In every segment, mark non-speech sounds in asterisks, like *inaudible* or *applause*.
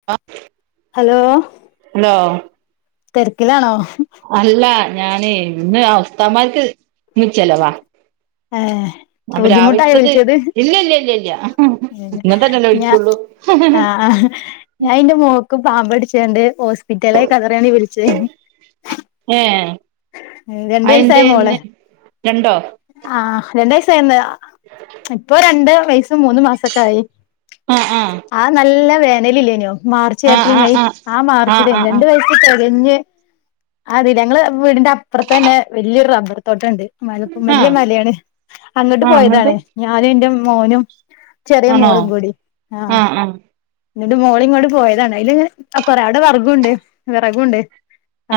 *inaudible* Hello hello തെരക്കിലാണോ അല്ല ഞാനേ ഇന്ന് ഉസ്തമാർക്കു ഇന്ന് ചെലവാ ഏ അപ്പൊ ബുദ്ധിമുട്ടായോ രാവിലത്തത് വിളിച്ചത് ഇല്ല ഇല്ല ഇല്ല ഇല്ല ഇങ്ങൻതന്നെല്ലേ ഞ വിളിക്കുള്ളൂ ആ ആഹ് ഞാൻ ന്റെ മോക്ക് പാമ്പടിച്ചണ്ട് ഹോസ്പിറ്റല കതറിയാന വിളിചേനി ഏ രണ്ട് അതന്തെന്ന് രണ്ടോ ആഹ് *unintelligible* ഇപ്പൊ രണ്ട് വയസ്സും മൂന്ന് മാസൊക്കെ ആയി ആ നല്ല വേനലില്ലേനോ മാർച്ച് ആ ഏപ്രിൽ ആ മെയ് ആ ആ മാർച്ചിലേന ആ *unintelligible* നങ്ങളെ വീടിൻ്റെ അപ്പത്തന്നെ വലിയ റബ്ബർ തോട്ടണ്ട് മലപ്പം ആ വല്യ മലയാണ് അങ്ങട്ട് പോയതാണ് ഞാനും ന്റെ മോനും ചെറിയ ആണോ മോളും കൂടി ആഹ് ആ ആ ന്നിട്ട് മോളിം ങ്ങോണ്ട് പോയതാണ് അയല് ങ്ങനെ കൊറെ ആടെ വർഗുണ്ട് വെറകുണ്ട്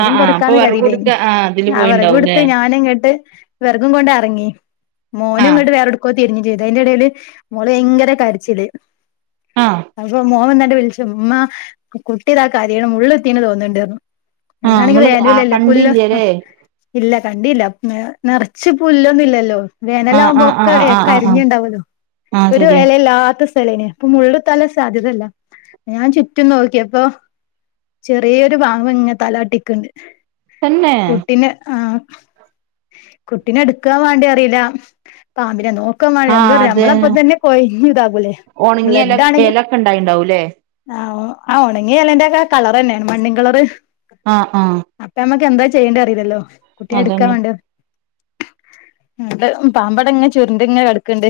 ആ ആ അപ്പൊ പെറുക്കാനിളളതീലേ വെറകൊടുത്ത ആ ഇതില് അത് വർകും പോയിണ്ടാവുംല്ലേ എടുത്ത് ഞാനും ഇങ്ങട്ട് വെറകും കൊണ്ട് ഇറങ്ങി ആ മോനും ഇങ്ങോട്ട് വേറെ *unintelligible* അതിൻ്റെ ടയിൽ മോള് ഭയങ്കര കരച്ചില് ആ അപ്പോ മോന് *unintelligible* മ്മാ കുട്ടിതാ കരിയണ് മുള്ളു കുത്തിന്ന് തോന്നുണ്ട് *unintelligible* ഏയ് ഇല്ല കണ്ടീല്ല നെറച്ച് പുല്ലോന്നും ഇല്ലല്ലോ ആ ആ വേനലകുമ്പോ ആ ഒക്കെ ആ ആ ആ ആ കരിഞ്ഞുണ്ടാവല്ലോ ആ ഒരു ശരിയാ എലല്ലാത്ത അപ്പൊ മുള്ളുത്താനും സാധ്യതല്ല ഞാൻ ചുറ്റും നോക്കിയപ്പോ ചെറിയൊരു പാമ്പ് ങ്ങെ തലാട്ടിക്ക്ണ്ട് തന്നെ കുട്ടിന ആഹ് കുട്ടിന എടുക്കാ വാണ്ടി അറിയില്ല പാമ്പിനെ നോക്കാമാ ആ എന്താ പറയാ നമ്മളപ്പം തന്നെ കൊയിഞ്ഞു ഇതാകൂലേ ഒണങ്ങ്യല എലൊക്കെ ണ്ടായിണ്ടാവുംല്ലേ ആഹ് ആ ഉണെങ്യഎലന്റെ ക്കെ കളർന്നെ മണ്ണ് കളറ് ആഹ്ആഹ് അപ്പ നമ്മക്ക് എന്താ ചെയ്യേണ്ട അറിയില്ലല്ലോ കുട്ടിയ എടുക്കാ അതന്നെ വേണ്ട പാമ്പട ങ്ങെ ചുരുണ്ട്ങ്ങ് കെടക്ക്ണ്ട്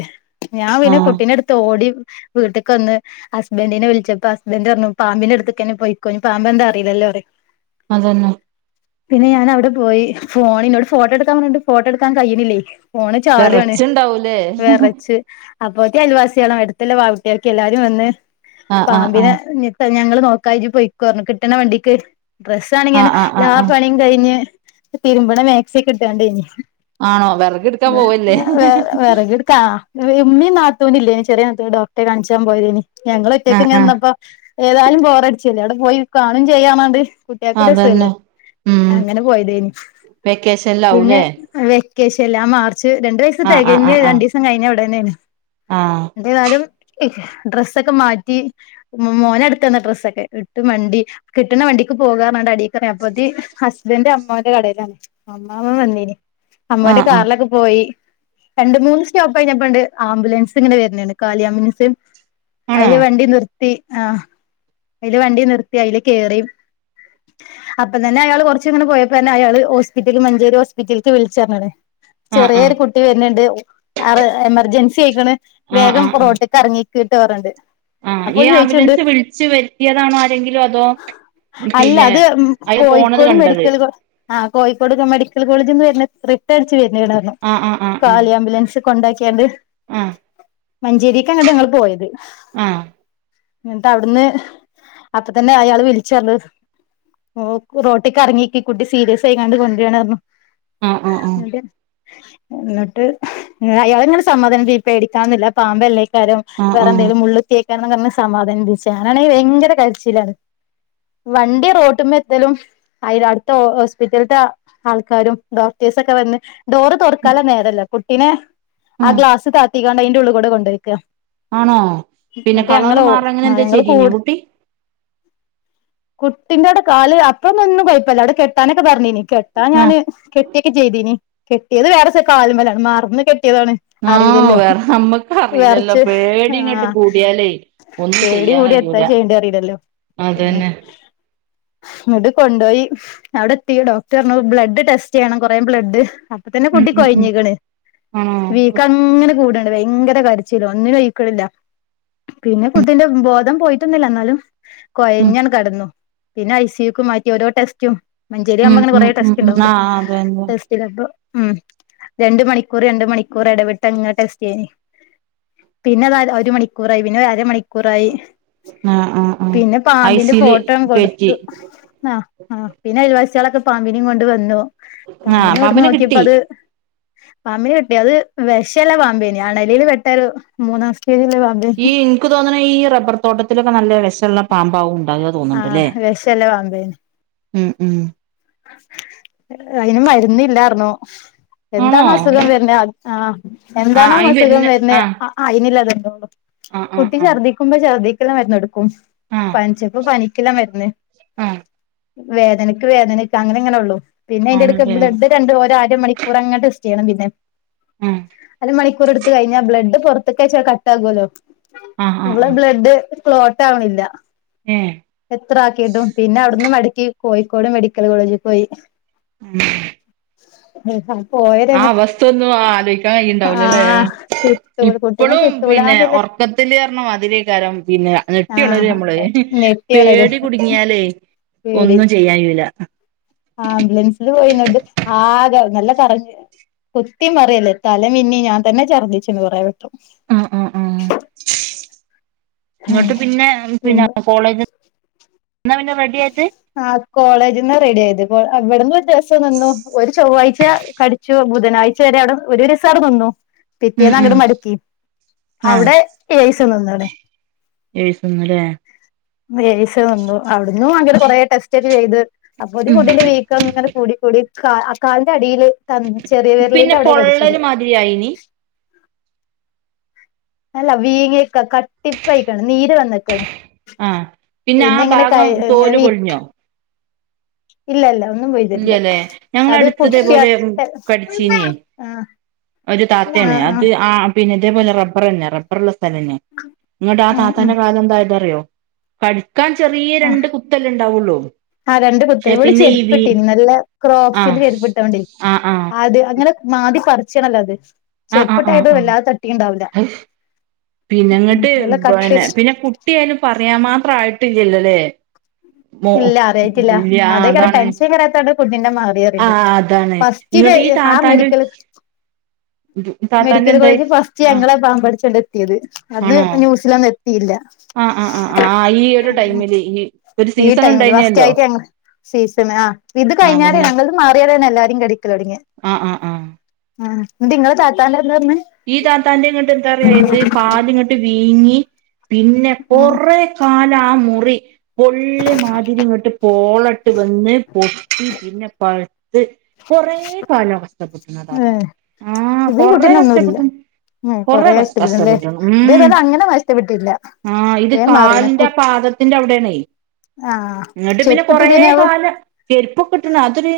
ഞാ പിന്നെ ആഹ് കുട്ടീനടുത്ത് ഓടി വീട്ടക്ക് വന്ന് ഹസ്ബന്റിനെ വിളിച്ചപ്പോ ഹസ്ബന്റ് പറഞ്ഞു പാമ്പന്റെടുതെക്കന്നെ പോയിക്കോ പാമ്പ എന്താ അയില്ലോ അതെന്നെ പിന്നെ ഞാൻ അവിടെ പോയി ഫോണിന്നോട് ഫോട്ടോ എടുക്കാൻ പറഞ്ഞിട്ട് ഫോട്ടോ എടുക്കാൻ കഴിയുന്നില്ലേ ഫോണ് ചാടുവാണ് വെറച്ചുണ്ടാവൂലേ വെറച്ച് അപ്പോത്ത്ന് അയൽവാസികളും അടുത്തുള്ള വാവുട്ടികൾ എല്ലാരും വന്ന് ആഹ് ആഹ് പാമ്പിനെ ആഹ് ഞങ്ങള് നോക്കാ ഇജ് പൊയ്ക്കോന്ന് പറഞ്ഞു കിട്ടണ വണ്ടിക്ക് ഡ്രസ്സ് ആണങ്കി ആഹ് ആഹ് ആഹ് ആഹ് കുളികഴിഞ്ഞ് തിരുമ്പണ മാക്സി ഒക്കെ ഇട്ടാണ്ടെയ്നി ആണോ വെറകെടുക്കാൻ പോവല്ലേ വേറെ വിറകിടു ത്താ ഇമമീം നാത്തൂനുല്ലേനി ചെറിയ നാത്തൂന് ഡോക്ടറെ കാണിച്ചാൻ പോയതെയ്നി ഞങ്ങൾ ഒറ്റക്ക ആഹ് ഇങ്ങനെ ആഹ് നിന്നപ്പോ ഏതായാലും ബോറടിച്ചില്ലേ അവിടെ പോയി കാണും ചെയ്യാന്നാണ്ട് കുട്ടികൾക്കും അതന്നെ രസല്ലേ ഉം അങ്ങനെ പോയതായി നു പിന്നെ വെക്കേഷനിലാവൂലേ വെക്കേഷൻല് ആ മാർച്ച് രണ്ടു വയസ് ആഹ് ആഹ് തികഞ്ഞ് ആഹ് രണ്ടു ദിവസം കഴിഞ്ഞ ഉടനെ യാണ് ആഹ് ഏതായാലും ഡ്രസ്സൊക്കെ മാറ്റി ഉമ്മമോന് എടുത്താണ് ഡ്രസ്സൊക്കെ ഇട്ട് മ ണ്ടി കിട്ടുന്ന വണ്ടിക്ക് പോകാന്ന് പറഞ്ഞ് കാണ്ട് അടീക് അപ്പോത്തി ഹസ്ബൻഡ് അമ്മോന്റെ കടയിലാണ് അമ്മാമ്മ വന്നീന് ആഹ് അമ്മോന്റെ ആഹ് ആഹ് കാറിലൊക്കെ പോയി രണ്ട് മൂന്ന് സ്റ്റോപ്പ് കഴിഞ്ഞപ്പണ്ട് ആംബുലൻസ് ഇങ്ങനെ വരുന്നുണ്ട് കാലി ആംബുലൻസ് ആണോ അയില് വണ്ടി നിർ ആ ഒരു വണ്ടി നിർത്തി അതിൽ കേറി അപ്പതന്നെ പിന്നെ അയാൾ കുറച്ച അങ്ങട്ട് പോയപ്പോതന്നെ അയാൾ ഹോസ്പിറ്റലിൽ മഞ്ചേരി ഹോസ്പിറ്റൽ ക്ക് വിളിച്ച് പറഞ്ഞകണ് ആഹ് ചെറിയൊ ആഹ് കുട്ടി വണ്ടി വര്ന്ണ്ട് ആ എമർജൻസി ആയിക്കണ് ആഹ് വേഗം റോട്ടിൽക്ക് ഇറങ്ങിക്ക്ട്ടോന്ന് പറഞ്ഞ്കാണ്ട് ആ ഈ ആംബുലൻസ് വിളിച്ച് വരുത്തിയതാണോ ആരെങ്കിലും അതോ അല്ല പിന്നെ അത് ഉം പോണത് കോഴിക്കോട് കണ്ടത് മെഡിക്കൽ കോളേജി ആ കോഴിക്കോട് മെഡിക്കൽ കോളേജ്ന്ന് വരുന്ന റിട്ട അടച്ച് വരുന്നതാണീ ഒരെണ്ണം ആഹ് ആഹ് ആഹ് കാലി ആംബുലൻസ് കൊണ്ടാക്കികാ ണ്ട് ആഹ് മഞ്ചേരിക്ക അങ്ങോട്ട് ഞങ്ങൾ പോയത് ആഹ് എന്നിട്ട അവിടുന്ന് അപ്പതന്നെ അയാള് വിളിച്ച് പറഞ്ഞ് *unintelligible* റോട്ടിക്ക് ഇറങ്ങിനിക്കി കുട്ടി സീരിയസ് ആയികാണ്ട് കൊണ്ടുവരു വായിരുന്നു ആഹ് ആഹ് എന്നിട്ട് എന്നിട്ട് അയാള് ഇങ്ങനെ സമാധാനി പ്പിച്ച് പേടിക്കാനൊന്നില്ല പാമ്പല്ലേ വേറെ ആഹ് ആഹ് എന്തെങ്കിലും ആഹ് മുള്ള് കുത്തിയത് പറഞ്ഞ് സമാധാനിപ്പിച്ച് ഞാനാണെങ്കി ഭയങ്കര കരച്ചിലാണ് വണ്ടി റോട്ടുമ്മ ത്തലും അയ്ല് അടുത്ത ഹോസ്പിറ്റൽത്തെ ആൾക്കാരും ഡോക്ടേഴ്സൊക്കെ വന്ന് ഡോറ് തൊറക്കാനുള്ള നേരല്ല കുട്ടിനെ ആ ഉം ഗ്ലാസ് താത്തികാണ്ട് അയിന്റെ ഉള്ള് ക്കൂടെ കൊണ്ടെയ്ക്ക ആണോ പിന്നെ എന്നിട്ട് കളറ് ഞങ്ങള് ഓ മാറാ അങ്ങനെ എന്താ ഞങ്ങള് ചെയ്തീനോ കൂട് കുട്ടി കുട്ടിന്റെ അവിടെ കാല് അപ്പൊ ഒന്ന് ഒന്നും കുഴപ്പമില്ല അവിടെ കെട്ടാനൊക്കെ പറഞ്ഞീനി കെട്ടാൻ ഞാന് കെട്ടിയൊക്കെ ചെയ്തീനി കെട്ടിയത് വേറെ കാലിമ്മ ലാണ് മറന്ന് കെട്ടിയതാണ് ആഹ് അറിയില്ലല്ലോ വേറെ നമ്മക്ക് അറിയില്ലല്ലോ വെറച്ച് പേടി ഇങ്ങട്ട് ആഹ് കൂടിയാലേ ഒന്നും പേടി ചെയ്യാൻ കൂടി എത്താ കഴിയൂല ചെയ്യണ്ടേ അറിയില്ലല്ലോ അത് തന്നെ ഇന്നട്ട് കൊണ്ടുപോയി അവിടെ എത്തി ഡോക്ടർ പറഞ്ഞു ബ്ലഡ് ടെസ്റ്റ് ചെയ്യണം കൊറേ ബ്ലഡ് അപ്പത്തന്നെ ഉം കുട്ടി ഉം ഉം കൊഴഞ്ഞ്ക്ക്ണ് ആണോ വീക്കം അങ്ങനെ കൂടാണ് ഭയങ്കര കരച്ചിലും ഒന്നിനും അയ ക്കണില്ല പിന്നെ കുട്ടിന്റെ ബോധം പോയിട്ടൊന്നില്ല എന്നാലും ഉം കൊഴഞ്ഞങ്ങനെ കെടന്നു പിന്നെ ഐ സി യുക്ക് മാറ്റി ഓരോ ടെസ്റ്റും മഞ്ചേരി ഉം ആകുമ്പോ അങ്ങനെ കൊറേ ഉം ഉം ടെസ്റ്റ് ഉം ഉണ്ടാവല്ലോ ആഹ് അതന്നെ ടെസ്റ്റ് ചിലപ്പോ ഉം രണ്ട് മണിക്കൂർ രണ്ട് മണിക്കൂർ ഇടവിട്ട് അങ്ങനെ ടെസ്റ്റെയ്നി പിന്നെ അത് ഒരു മണിക്കൂറായി പിന്നെ അര മണിക്കൂർ മണിക്കൂറായി ആഹ് ആഹ് ആഹ് പിന്നെ ഐ പാമ്പിന്റെ സി യുല് ഫോട്ടോ കൊടുത്തു കേറ്റി *unintelligible* ആ ആ പിന്നെ അയ ൽവാസികളൊക്കെ പാമ്പിനിംകൊണ്ട് വന്നു ആഹ് പാമ്പിനെ കൊട്ന്ന് നോക്കിയപ്പോ കിട്ടി അത് പാമ്പിനെ കിട്ടി അത് വിഷള്ള പാമ്പെ യ്നി അണലിയിൽ പെട്ട ഒരു മൂന്നാം സ്റ്റേജുള്ള പാമ്പെയ്നി ഈ എനിക്ക് തോന്നുന്നത് ഈ റബ്ബർ തോട്ടത്തിലൊക്കെ നല്ല വിശമുള്ള പാമ്പാവും ഉണ്ടാവുക ആഹ് വിഷള്ള പാമ്പെയ്ന് ഉം ഉം അയിന് മരുന്നില്ലർഞ്ഞു ആണോ എന്താണോ അസുഖം വരുന്നെ ആഹ് ആഹ് എന്താണോ അയിന് അസുഖം വരുന്ന വരുന്നെ ആഹ് അയിനില്ല *unintelligible* ആഹ് ആഹ് കുട്ടി ആഹ് ഛർദ്ദിക്കുമ്പോ ഛർദ്ദിക്കുള്ള മരുന്ന് *unintelligible* ആഹ് പനിച്ചപ്പോ പനിക്കുള്ള മരുന്ന് ആഹ് വേദനക്ക് വേദന അങ്ങനെ ഇങ്ങനെ ഉള്ളു പിന്നെ അതിന്റെടുക്കെ ആണ്ല്ലേ ബ്ലഡ് രണ്ട് ഒരരമണിക്കൂർ അങ്ങനെ ടെസ്റ്റ് ചെയ്യണം പിന്നെ ആഹ് അര മണിക്കൂർ എടുത്ത് കഴിഞ്ഞാ ബ്ലഡ് പുറത്തക്കെ *unintelligible* കട്ട് ആകല്ലോ ആഹ് ഇവളെ ആഹ് ആഹ് ബ്ലഡ് ക്ലോട്ട് ആവണില്ല ഉം എത്ര ആക്കിയിട്ടും പിന്നെ അവിടുന്ന് മടക്കി കോയിക്കോട് മെഡിക്കൽ കോളേജിൽ പോയി ഉം *inaudible* പോയ ആ രംഗ അവസ്ഥ ഒന്നും ആലോചിക്കാൻ കഴിയിണ്ടാവൂലല്ലേ ആഹ് *unintelligible* കിട്ടൂല കുട്ടീനെ ഇപ്പളും പിന്നെ കിട്ടൂലാന്നില്ല ഉറക്കത്തി *unintelligible* അതിലേ *unintelligible* പിന്നെ ആഹ് ഞെട്ടിയുണരുവാ നമ്മള് *unintelligible* നെട്ടിയൊണരും പേടി കുടുങ്ങിയാലേ പേടി ഒന്നും ചെയ്യായ്യുല്ല ആംബുലൻസില് പോയി *unintelligible* ണ്ട് ആകെ നല്ല കരഞ്ഞ് കുത്തി മറയല്ലേ തല മിന്നി ഞാൻ തന്നെ ഛർദ്ദിച്ചന്ന് കുറേവെട്ടം ഉം ഉം ഉം *unintelligible* പിന്നെ പിന്നെ കോളേജ് *unintelligible* പിന്നെ റെഡി ആയിട്ട് ആഹ് കോളേജീന്നാ റെഡി ആയത് അവിടന്ന് ഒരു ദിവസം നിന്നു ഒരു ചൊവ്വാഴ്ച കടി ബുധനാഴ്ച വരെ അവിടെ ഒരു *unintelligible* അവിടെ നിന്നു ഉം പിറ്റേന്ന് ഉം അങ്ങട് മടുക്കി ആഹ് അവിടെ ഏഴൂസം നിന്നവിടെ ഏഴൂസം നിന്നൂല്ലേ ഏഴൂസം നിന്നു അവിടന്നു അങ്ങനെ കൊറെ ടെസ്റ്റ് ഒക്കെ ചെയ്ത് അപ്പൊ *unintelligible* ഉം കുട്ടിന്റെ വീക്കം ഇങ്ങനെ കൂടി കൂടി കാലിന്റെ അടിയില് *unintelligible* ചെറിയ പിന്നെ വിരലിന്റെ അവിടെ കടിച്ചത് *unintelligible* അല്ല വീങ്ങിക്ക കട്ടിപ്പായ്ക്കാണ് നീര് വന്ന്ക്കാണ് ആഹ് പിന്നെ ആ ഭാഗം ഇങ്ങനെ തോല് പൊളിഞ്ഞോ ഇല്ല ഇല്ല ഒന്നും പോയ്തിട്ടില്ല ഇല്ലല്ലേ ഞങ്ങളെ അത് അടുത്ത് കുട്ടിയ ഇതേപോലെ കടിച്ചീനിയെ *unintelligible* ഒരു താത്തീണ് ആഹ് അത് ആഹ് ആ പിന്നെ ഇതേപോലെ റബ്ബറന്നെ റബ്ബർ *unintelligible* സ്ഥലന്നെ എന്നിട്ടാ ഉം ഉം താത്തന്റെ കാല് എന്തായിന്നറിയോ കടി *unintelligible* ചെറിയ ആഹ് രണ്ട് കുത്തല്ലേ ഉണ്ടാവുള്ളൂ ആഹ് രണ്ട് കുത്ത് പക്ഷെ ഇവിള് പിന്നെ ഈ വി ചെരുപ്പിട്ടിനി നല്ല ആഹ് ക്രോക്സിന്റെ ചെരുപ്പിട്ടോണ്ടെ ആഹ് ആഹ് അത് അങ്ങനെ മാന്തി പറിച്ചണല്ലോ അത് ആഹ് ആഹ് ചെരുപ്പിട്ടായിട്ട് ആഹ് വല്ലാതെ തട്ടിണ്ടാവൂല്ല *unintelligible* ഉം പിന്നെങ്ങോട്ട് നല്ല കട്ടി പിന്നെ പിന്നെ കു കുട്ടിയയിന് പറയാൻ മാത്രം ആയിട്ടില്ലല്ലോ അല്ലേ ഇല്ല അറിയായിട്ടില്ല അതേക്ക *unintelligible* അതാണ് ടെൻഷ *unintelligible* ആഹ് അതാണ് *unintelligible* ഫസ്റ്റില് ഇങ്ങോട്ട് ഈ ആ താത്താന്റെ മെഡിക്കൽ താത്താന്റെ മെഡിക്കൽ എന്തായി കോളേജ് ഫസ്റ്റ് ആഹ് ഞങ്ങളാ പാമ്പ് കടിച്ചുകൊണ്ട് എത്തിയത് അന്ന് ആണോ ന്യൂസില് *unintelligible* *unintelligible* ആഹ് ആഹ് ആഹ് ഈ ഒരു ടൈമില് ഈ ഒരു ഈ സീസൺ ടൈമിൽ ഉണ്ടായിനല്ലോ ഫസ്റ്റായിട്ട് *unintelligible* സീസൺ ആ ഇത് ആഹ് അതന്നെ കഴിഞ്ഞരെണ് മാറിയരെണ് എല്ലാരും കടിക്കലോടെങ്ങിയെ ആഹ് ആഹ് ആഹ് *unintelligible* നിങ്ങളെ താത്താന്റെ എന്താ പറഞ്ഞെ ഈ താത്താന്റെ ഇങ്ങോട്ട് എന്താ പറയാ ഇത് കാലിങ്ങോട്ട് വീങ്ങി പിന്നെ ഉം കൊറേ കാലാ മുറി പൊള്ളി മാതിരി ഇങ്ങോട്ട് പോളട്ട് വന്ന് പൊ പിന്നെ പഴുത്ത് കൊറേ കാലാ ഏ *unintelligible* ആഹ് ഇത് ഈ കൊറെ കുട്ടീനൊന്നുല്ല കഷ്ടപ്പെട്ട് ഉം കൊറെ *unintelligible* ഇതേതല്ല അങ്ങനെ നഷ്ടപ്പെട്ടില്ല ആഹ് ഇത് വേം മാറീണ് കാലിന്റെ കു ആ പാദത്തിന്റെ അവിടെയാണെ ആ ഇങ്ങിട്ട് പിന്നെ കൊറേ ചെരുപ്പിട്ടില്ലേനാവോ കാല ചെരുപ്പൊ ഇട്ടണ അതൊരു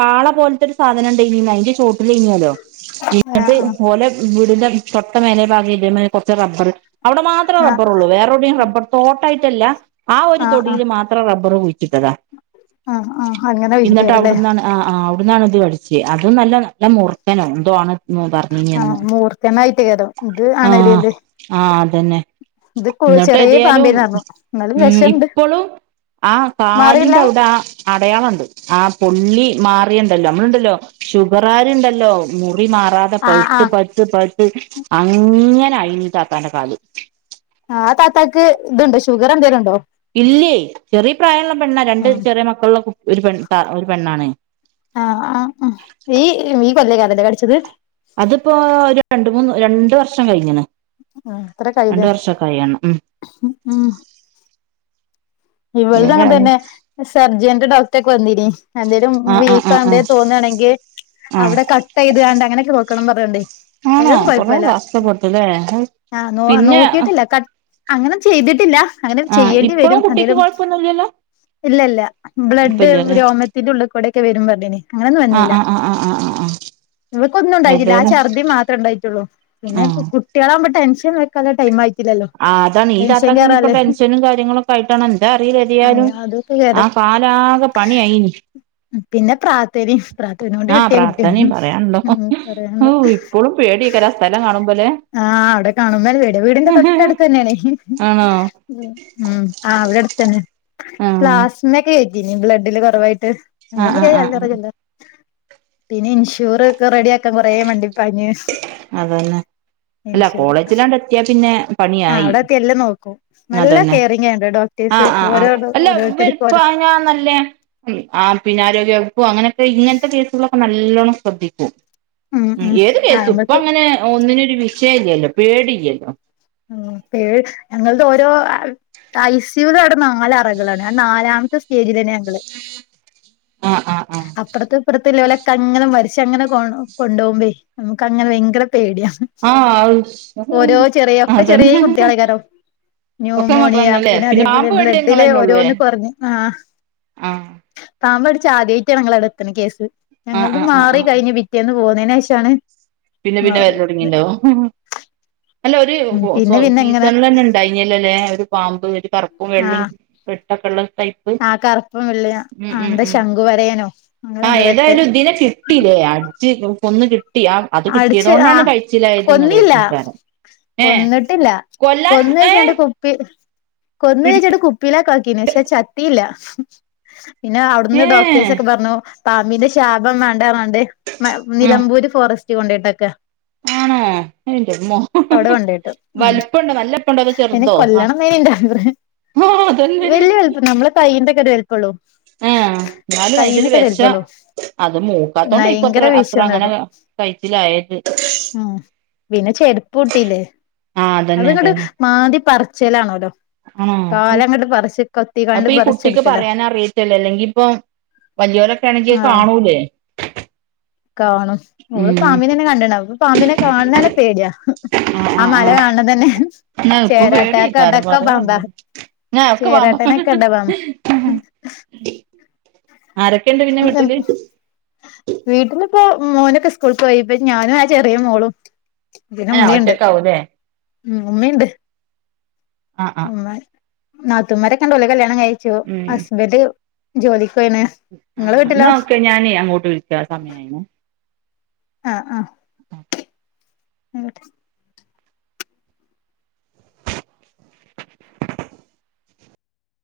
പാള പോലത്തെ ഒരു സാധനണ്ടായിനിം അയിന്റെ ചോട്ടി ഇലേനോലോ ആ എന്നിട്ട്ട്ട് ഓലെ വീടിന്റെ തൊട്ട മേലെ ഭാഗം ഇത കൊറച്ച് റബ്ബറ് അവിടെ മാത്രേ ആ ആ റബ്ബർ ഉള്ളൂ വേറെവിടെയും റബ്ബർ തോട്ടായിട്ടല്ല ആ ഒരു തൊടിൽ മാത്രം റബ്ബർ കുഴിച്ചിട്ടതാ ആ ആ അങ്ങനെ എന്നിട്ട് വീഴ്ച്ചിട്ടേക്കാരല്ലേ അവിടുന്നാണ് ആഹ് ആഹ് അവിടന്നാാണ് ഇത് പഠിച്ചത് അതും നല്ല നല്ല മുർക്കനോ എന്തോ ആണ് പറ ആ *unintelligible* മൂർഖനായിട്ടേക്കാരം ഇത് ആഹ് ആണേലില്ലേ ആഹ് അതന്നെ ഇത് കു ന്നിട്ട് ചെറിയ ഏതായാലും പാമ്പേനർഞ്ഞു എന്നാലും ഉം വെഷണ്ട് ഇപ്പളും ആഹ് മാറിയില്ല കാലിന്റെ അവിടാ അടയാളണ്ട് ആ പൊള്ളി മാറിയണ്ടല്ലോ നമ്മളുണ്ടല്ലോ ഷുഗർ ആരുണ്ടല്ലോ മുറി മാറാ ആ ആ പൗത് പൗത് പൈത്ത് അങ്ങാനായിനി താത്താന്റെ കാൽ ആഹ് താത്താക്ക് ഇതുണ്ടോ ഷുഗർ എന്തേങ്കലും ഉണ്ടോ? ഇല്ലേ ചെറിയ പ്രായള്ള പെണ്ണ രണ്ട് ഉം ചെറിയ മക്കളുള്ള ഒരു പെ ത ഒരു പെണ്ണാണ് ആഹ് ആഹ് *unintelligible* കൊല്ലക്കയ്ക്കാരലെ കടിച്ചത് അതിപ്പോ ഒരു രണ്ട മൂന്ന് രണ്ട് വർഷം കഴിഞ്ഞണ് രണ്ട് വർഷാ കഴിയണം മ് ഉം ഉം ഇവള്ടെ ഏതായാലും അങ്ങതന്നെ സർജന്റെ ഡോക്റ്ററൊക്കെ വന്നിനി എന്തേലും ആ ആ വീക്കോ ആ ആ എന്തേും തോന്നുകയാണെങ്കിൽ ആ അവിടെ കട്ട് ചെയ്ത് കണ്ട് അങ്ങനെയൊക്കെ നോക്കണം പറയണ്ടേ ആണോ അയ്ലൊന്നും കൊറേ കൊയപ്പില്ല കഷ്ടപ്പെട്ടുല്ലേ ആഹ് പിന്നെ നോക്കിട്ടില്ല ക അങ്ങനൊന്നും ചെയ്തിട്ടില്ല അങ്ങനെ ചെയ്യേണ്ടി വരും എന്തേലും കൊഴപ്പോന്നൂല്ലല്ലോ ഇല്ല ഇല്ല ബ്ലഡ് രോമത്തിന്റെ ഉള്ളിൽ കൂടെ ഒക്കെ വരും പറഞ്ഞിനി അങ്ങനൊന്നും ആഹ് വന്നില്ല ആഹ് ആഹ് ആഹ് ആഹ് ആഹ് ആഹ് ഇവക്കൊന്നും ഉണ്ടായിട്ടില്ല ആ ഏതായാലും ഛർദി മാത്രേ ഉണ്ടായിട്ടുള്ളൂ പിന്നെ ആഹ് കുട്ട്യാളാവുമ്പോ ടെൻഷൻ വെക്കാനുള്ള ടൈം ആയി ആഹ് അതാണ് ഈ താത്താക്ക ഇപ്പൊ ടെൻഷനും കാര്യങ്ങളൊക്കെ കയിട്ടണം എന്താ അറിയില അങ്ങ എതിയാലും അതൊക്കെ കേര ആ കാലാകെ പണി അയിനി പിന്നെ പ്രാത്തന പ്രാത്തന കൊണ്ട് ആഹ് കിട്ടിയ കുട്ടിയാന്ന് പ്രാർത്ഥനയും പറയാനുണ്ടോ ഒന്നും പറയ ഓ ഇപ്പോഴും പേടിയയ്ക്കാരം ആ സ്ഥലം കാണുമ്പോലെ? ആഹ് അവിടെ കാണുന്നെന്നെ പേടിയാ വീടിന്റെ തൊട്ടടുത്ത് തന്നെയണേ ആണോ ഉം ആഹ് ഇവിടെ അടുത്ത തന്നെ ആഹ് പ്ലാസ്മ ഒക്കെ കേറ്റിനി ബ്ലഡില് കൊറവായിട്ട് ആഹ് അങ്ങനൊക്കെ ആഹ് ആഹ് അൽറല്ലോ പിന്നെ ഇൻഷൂർ ഒക്കെ റെഡിയക്കാൻ കൊറേ വണ്ടിപ്പാഞ്ഞു അതന്നെ അല്ല കോളേജിലാണ്ട എത്തിയാ പിന്നെ ആഹ് പണിയായി അവിടെത്തി എല്ലാം നോക്കും നല്ല അതന്നെ കെയറിങ് ആണ് ഡോക്ടേഴ്സ് ആഹ ആഹ് ഓരോ ആഹ് അല്ല ഓരോരുത്തർക്കും ഓരോ *unintelligible* *unintelligible* ആ പിന്നെ ആരോഗ്യ വകുപ്പ അങ്ങനക്കെ ഇങ്ങനത്തെ കേസുകളൊക്കെ നല്ല നല്ലോണം ശ്രെദ്ദിക്കും ഉം ഉം ഏത് ആഹ് കേസും ഇപ്പൊ നമ്മക്ക് അങ്ങനെ ഒന്നിനൊരു വിഷയല്ലല്ലോ പേടിയില്ലല്ലോ ഉ പേഴ് ഞങ്ങളുടെ ഓരോ *unintelligible* അവിടെ നാല് അറകളാണ് ഞാൻ നാലാമത്തെ സ്റ്റേജില്ലെന്നു ഞങ്ങള് ആഹ്‌ ആഹ്‌ ആഹ്‌ അപ്പുറത്തെ ഇപ്പുറത്ത ഇളൊലെക്കെ അങ്ങനെ മരിച്ച് അങ്ങനെ കൊ കൊണ്ടോവുമ്പേ നമുക്ക് അങ്ങനെ ഭയങ്കര പേടിയാ ആഹ് ഓരോ ചെറിയ ആഹ് ഒക്കെ ചെറിയ അതന്നെ കുട്ടികളികാരം ഒക്കെ ന്യൂമോണിയ മക്കളന്നല്ലേ പിന്നെ അതേപോലെ പാമ്പ് കടിച്ചത് ബ്ലഡിലെ ഇങ്ങളന്നെ ഉള്ളൂ ല്ലേ ഓരോന്ന് കുറഞ്ഞു ആഹ് ആഹ് പാമ്പ് കടിച് ആദ്യമായിയിട്ട ഞങ്ങള അവിടെ എത്തണ കേസ് ആഹ് ഞങ്ങളത് ആഹ് ആഹ് മാറി ആഹ് കഴിഞ്ഞഞ് പിറ്റേന്ന് പോന്നേനുശേഷാണ് പിന്നെ പിന്നെ വരലോടങ്ങീണ്ടാവും അല്ല ഒരു ഉം പിന്നെ പിന്നെ ഇങ്ങനെ സീസണില് തന്നെ കഴിഞ്ഞല്ലോ ല്ലെ ഒരു പാമ്പ് ഒരു കറുപ്പും വെള്ളയും വെട്ടൊക്കെുള്ള ആ കറുപ്പും വെള്ള ആ എന്താ ശംഖു വരയനോ അങ്ങനെ ആഹ് എന്താ വിട്ട് *unintelligible* കിട്ടില്ലേ അടിച്ച് കൊന്ന് കിട്ടി അത് കിട്ടിയത് അടിച്ച് കൊണ്ടാണ് ആഹ് കഴിച്ചില്ലായത്ങ്ങള് കൊന്നില്ല കരുതീട്ടാണ് കൊന്നിട്ടില്ല കൊന്ന് വെച്ചട്ട ഏഹ് കുപ്പി കൊന്ന് പിടിക്ക വെച്ചിട്ട കുപ്പി പ്പീലോക്കാക്കീന് പക്ഷെ ചത്തിയില്ല പിന്നെ അവിടുന്ന് ഏഹ് ഡോക്ടേഴ്സൊക്കെ പറഞ്ഞു പാമ്പിന്റെ ശാപം വേണ്ട അറ്ഞ്ഞി കാണ്ട് ആഹ് നിലമ്പൂര് ഫോറസ്റ്റ് കൊണ്ടയ്ട്ടെക്കാ ആണോ എന്റെമ്മോ ഉം വലുപ്പണ്ടോ നല്ലവൽപ്പണ്ടോ അതോ അയിനെ ചെറുതോ സ ആഹ് കൊല്ലണംന്നേനി ഇന്റെ ആഗ്രഹം ഹ അതന്നെ വല്യ വലുപ്പം നമ്മളെ കയ്യിന്റെ ന്റെ ഒക്കെ വലുപ്പള്ളൂ ആഹ് എന്നാലും അതിന്റെരു കയ്യിന്റെക്കെ ഒരു വിശം വലുപ്പള്ളൂ അത് മൂക്കാത്തോണ്ട് ഇപ്പ അത്ര ഭയങ്കര അത്ര വിഷാണ് അങ്ങനെ പറഞ്ഞു കയ്ച്ചിലായത് ഉം പിന്നെ ചെരുപ്പൂട്ടില്ലേ ആഹ് അതന്നെ അത്ങ്ങട്ട് അതന്നെ മാന്തി പറിച്ചിലാണല്ലോ ആണോ കാല അങ്ങട്ട് പറിച്ച് മാ അപ്പൊ ഈ കുട്ടിക്ക് പറയാന് അറിയായിട്ടല്ലേ അല്ലെങ്കി ഇപ്പം വലിയോറൊക്കെ ആണെങ്കിൽ ആഹ് കാണൂലേ. കാണും ഓള് ഉം പാമ്പിനന്നെ കണ്ടിന് അപ്പൊ പാമ്പിനെ കാണുന്നനെ പേടിയാ ആഹ് ആ മല ആഹ് ആഹ് കാണ് തന്നെ ന്നാ ഇപ്പൊ പേടിയേക്കാരം ചേരാട്ടടക്കം പാമ്പാ പറയാല്ല ഞാൻ ഒക്കെ പാമ്പ ചേരാട്ടനെക്കെണ്ട പാമ്പ് ആരൊക്കെ ഉണ്ട് പിന്നെ വീട്ടില് വീട്ടിലിപ്പോ മോനൊക്കെ സ്കൂളിൽ പോയി പ്പ ഞാനും ആ ചെറിയ മോളും പിന്നെ ഏഹ് ഉമ്മയുണ്ട് ഒറ്റക്കാവൂല്ലേ ഉം ഉമ്മമ്മ യുണ്ട് ആഹ് ആഹ് ഉമ്മ നാത്തൂമാരൊക്കെ ണ്ട് ഓലെ കല്യാണം കഴിച്ചു ഹസ്ബന്ഡ് ജോലിക്ക് പോയിണ് ആ നിങ്ങളെ ന്ന വീട്ടിലോ ഒക്കെ ഞാനീ അങ്ങോട്ട് വിളിക്ക സമയായീണെ ആഹ് ആഹ് *inaudible* ഉം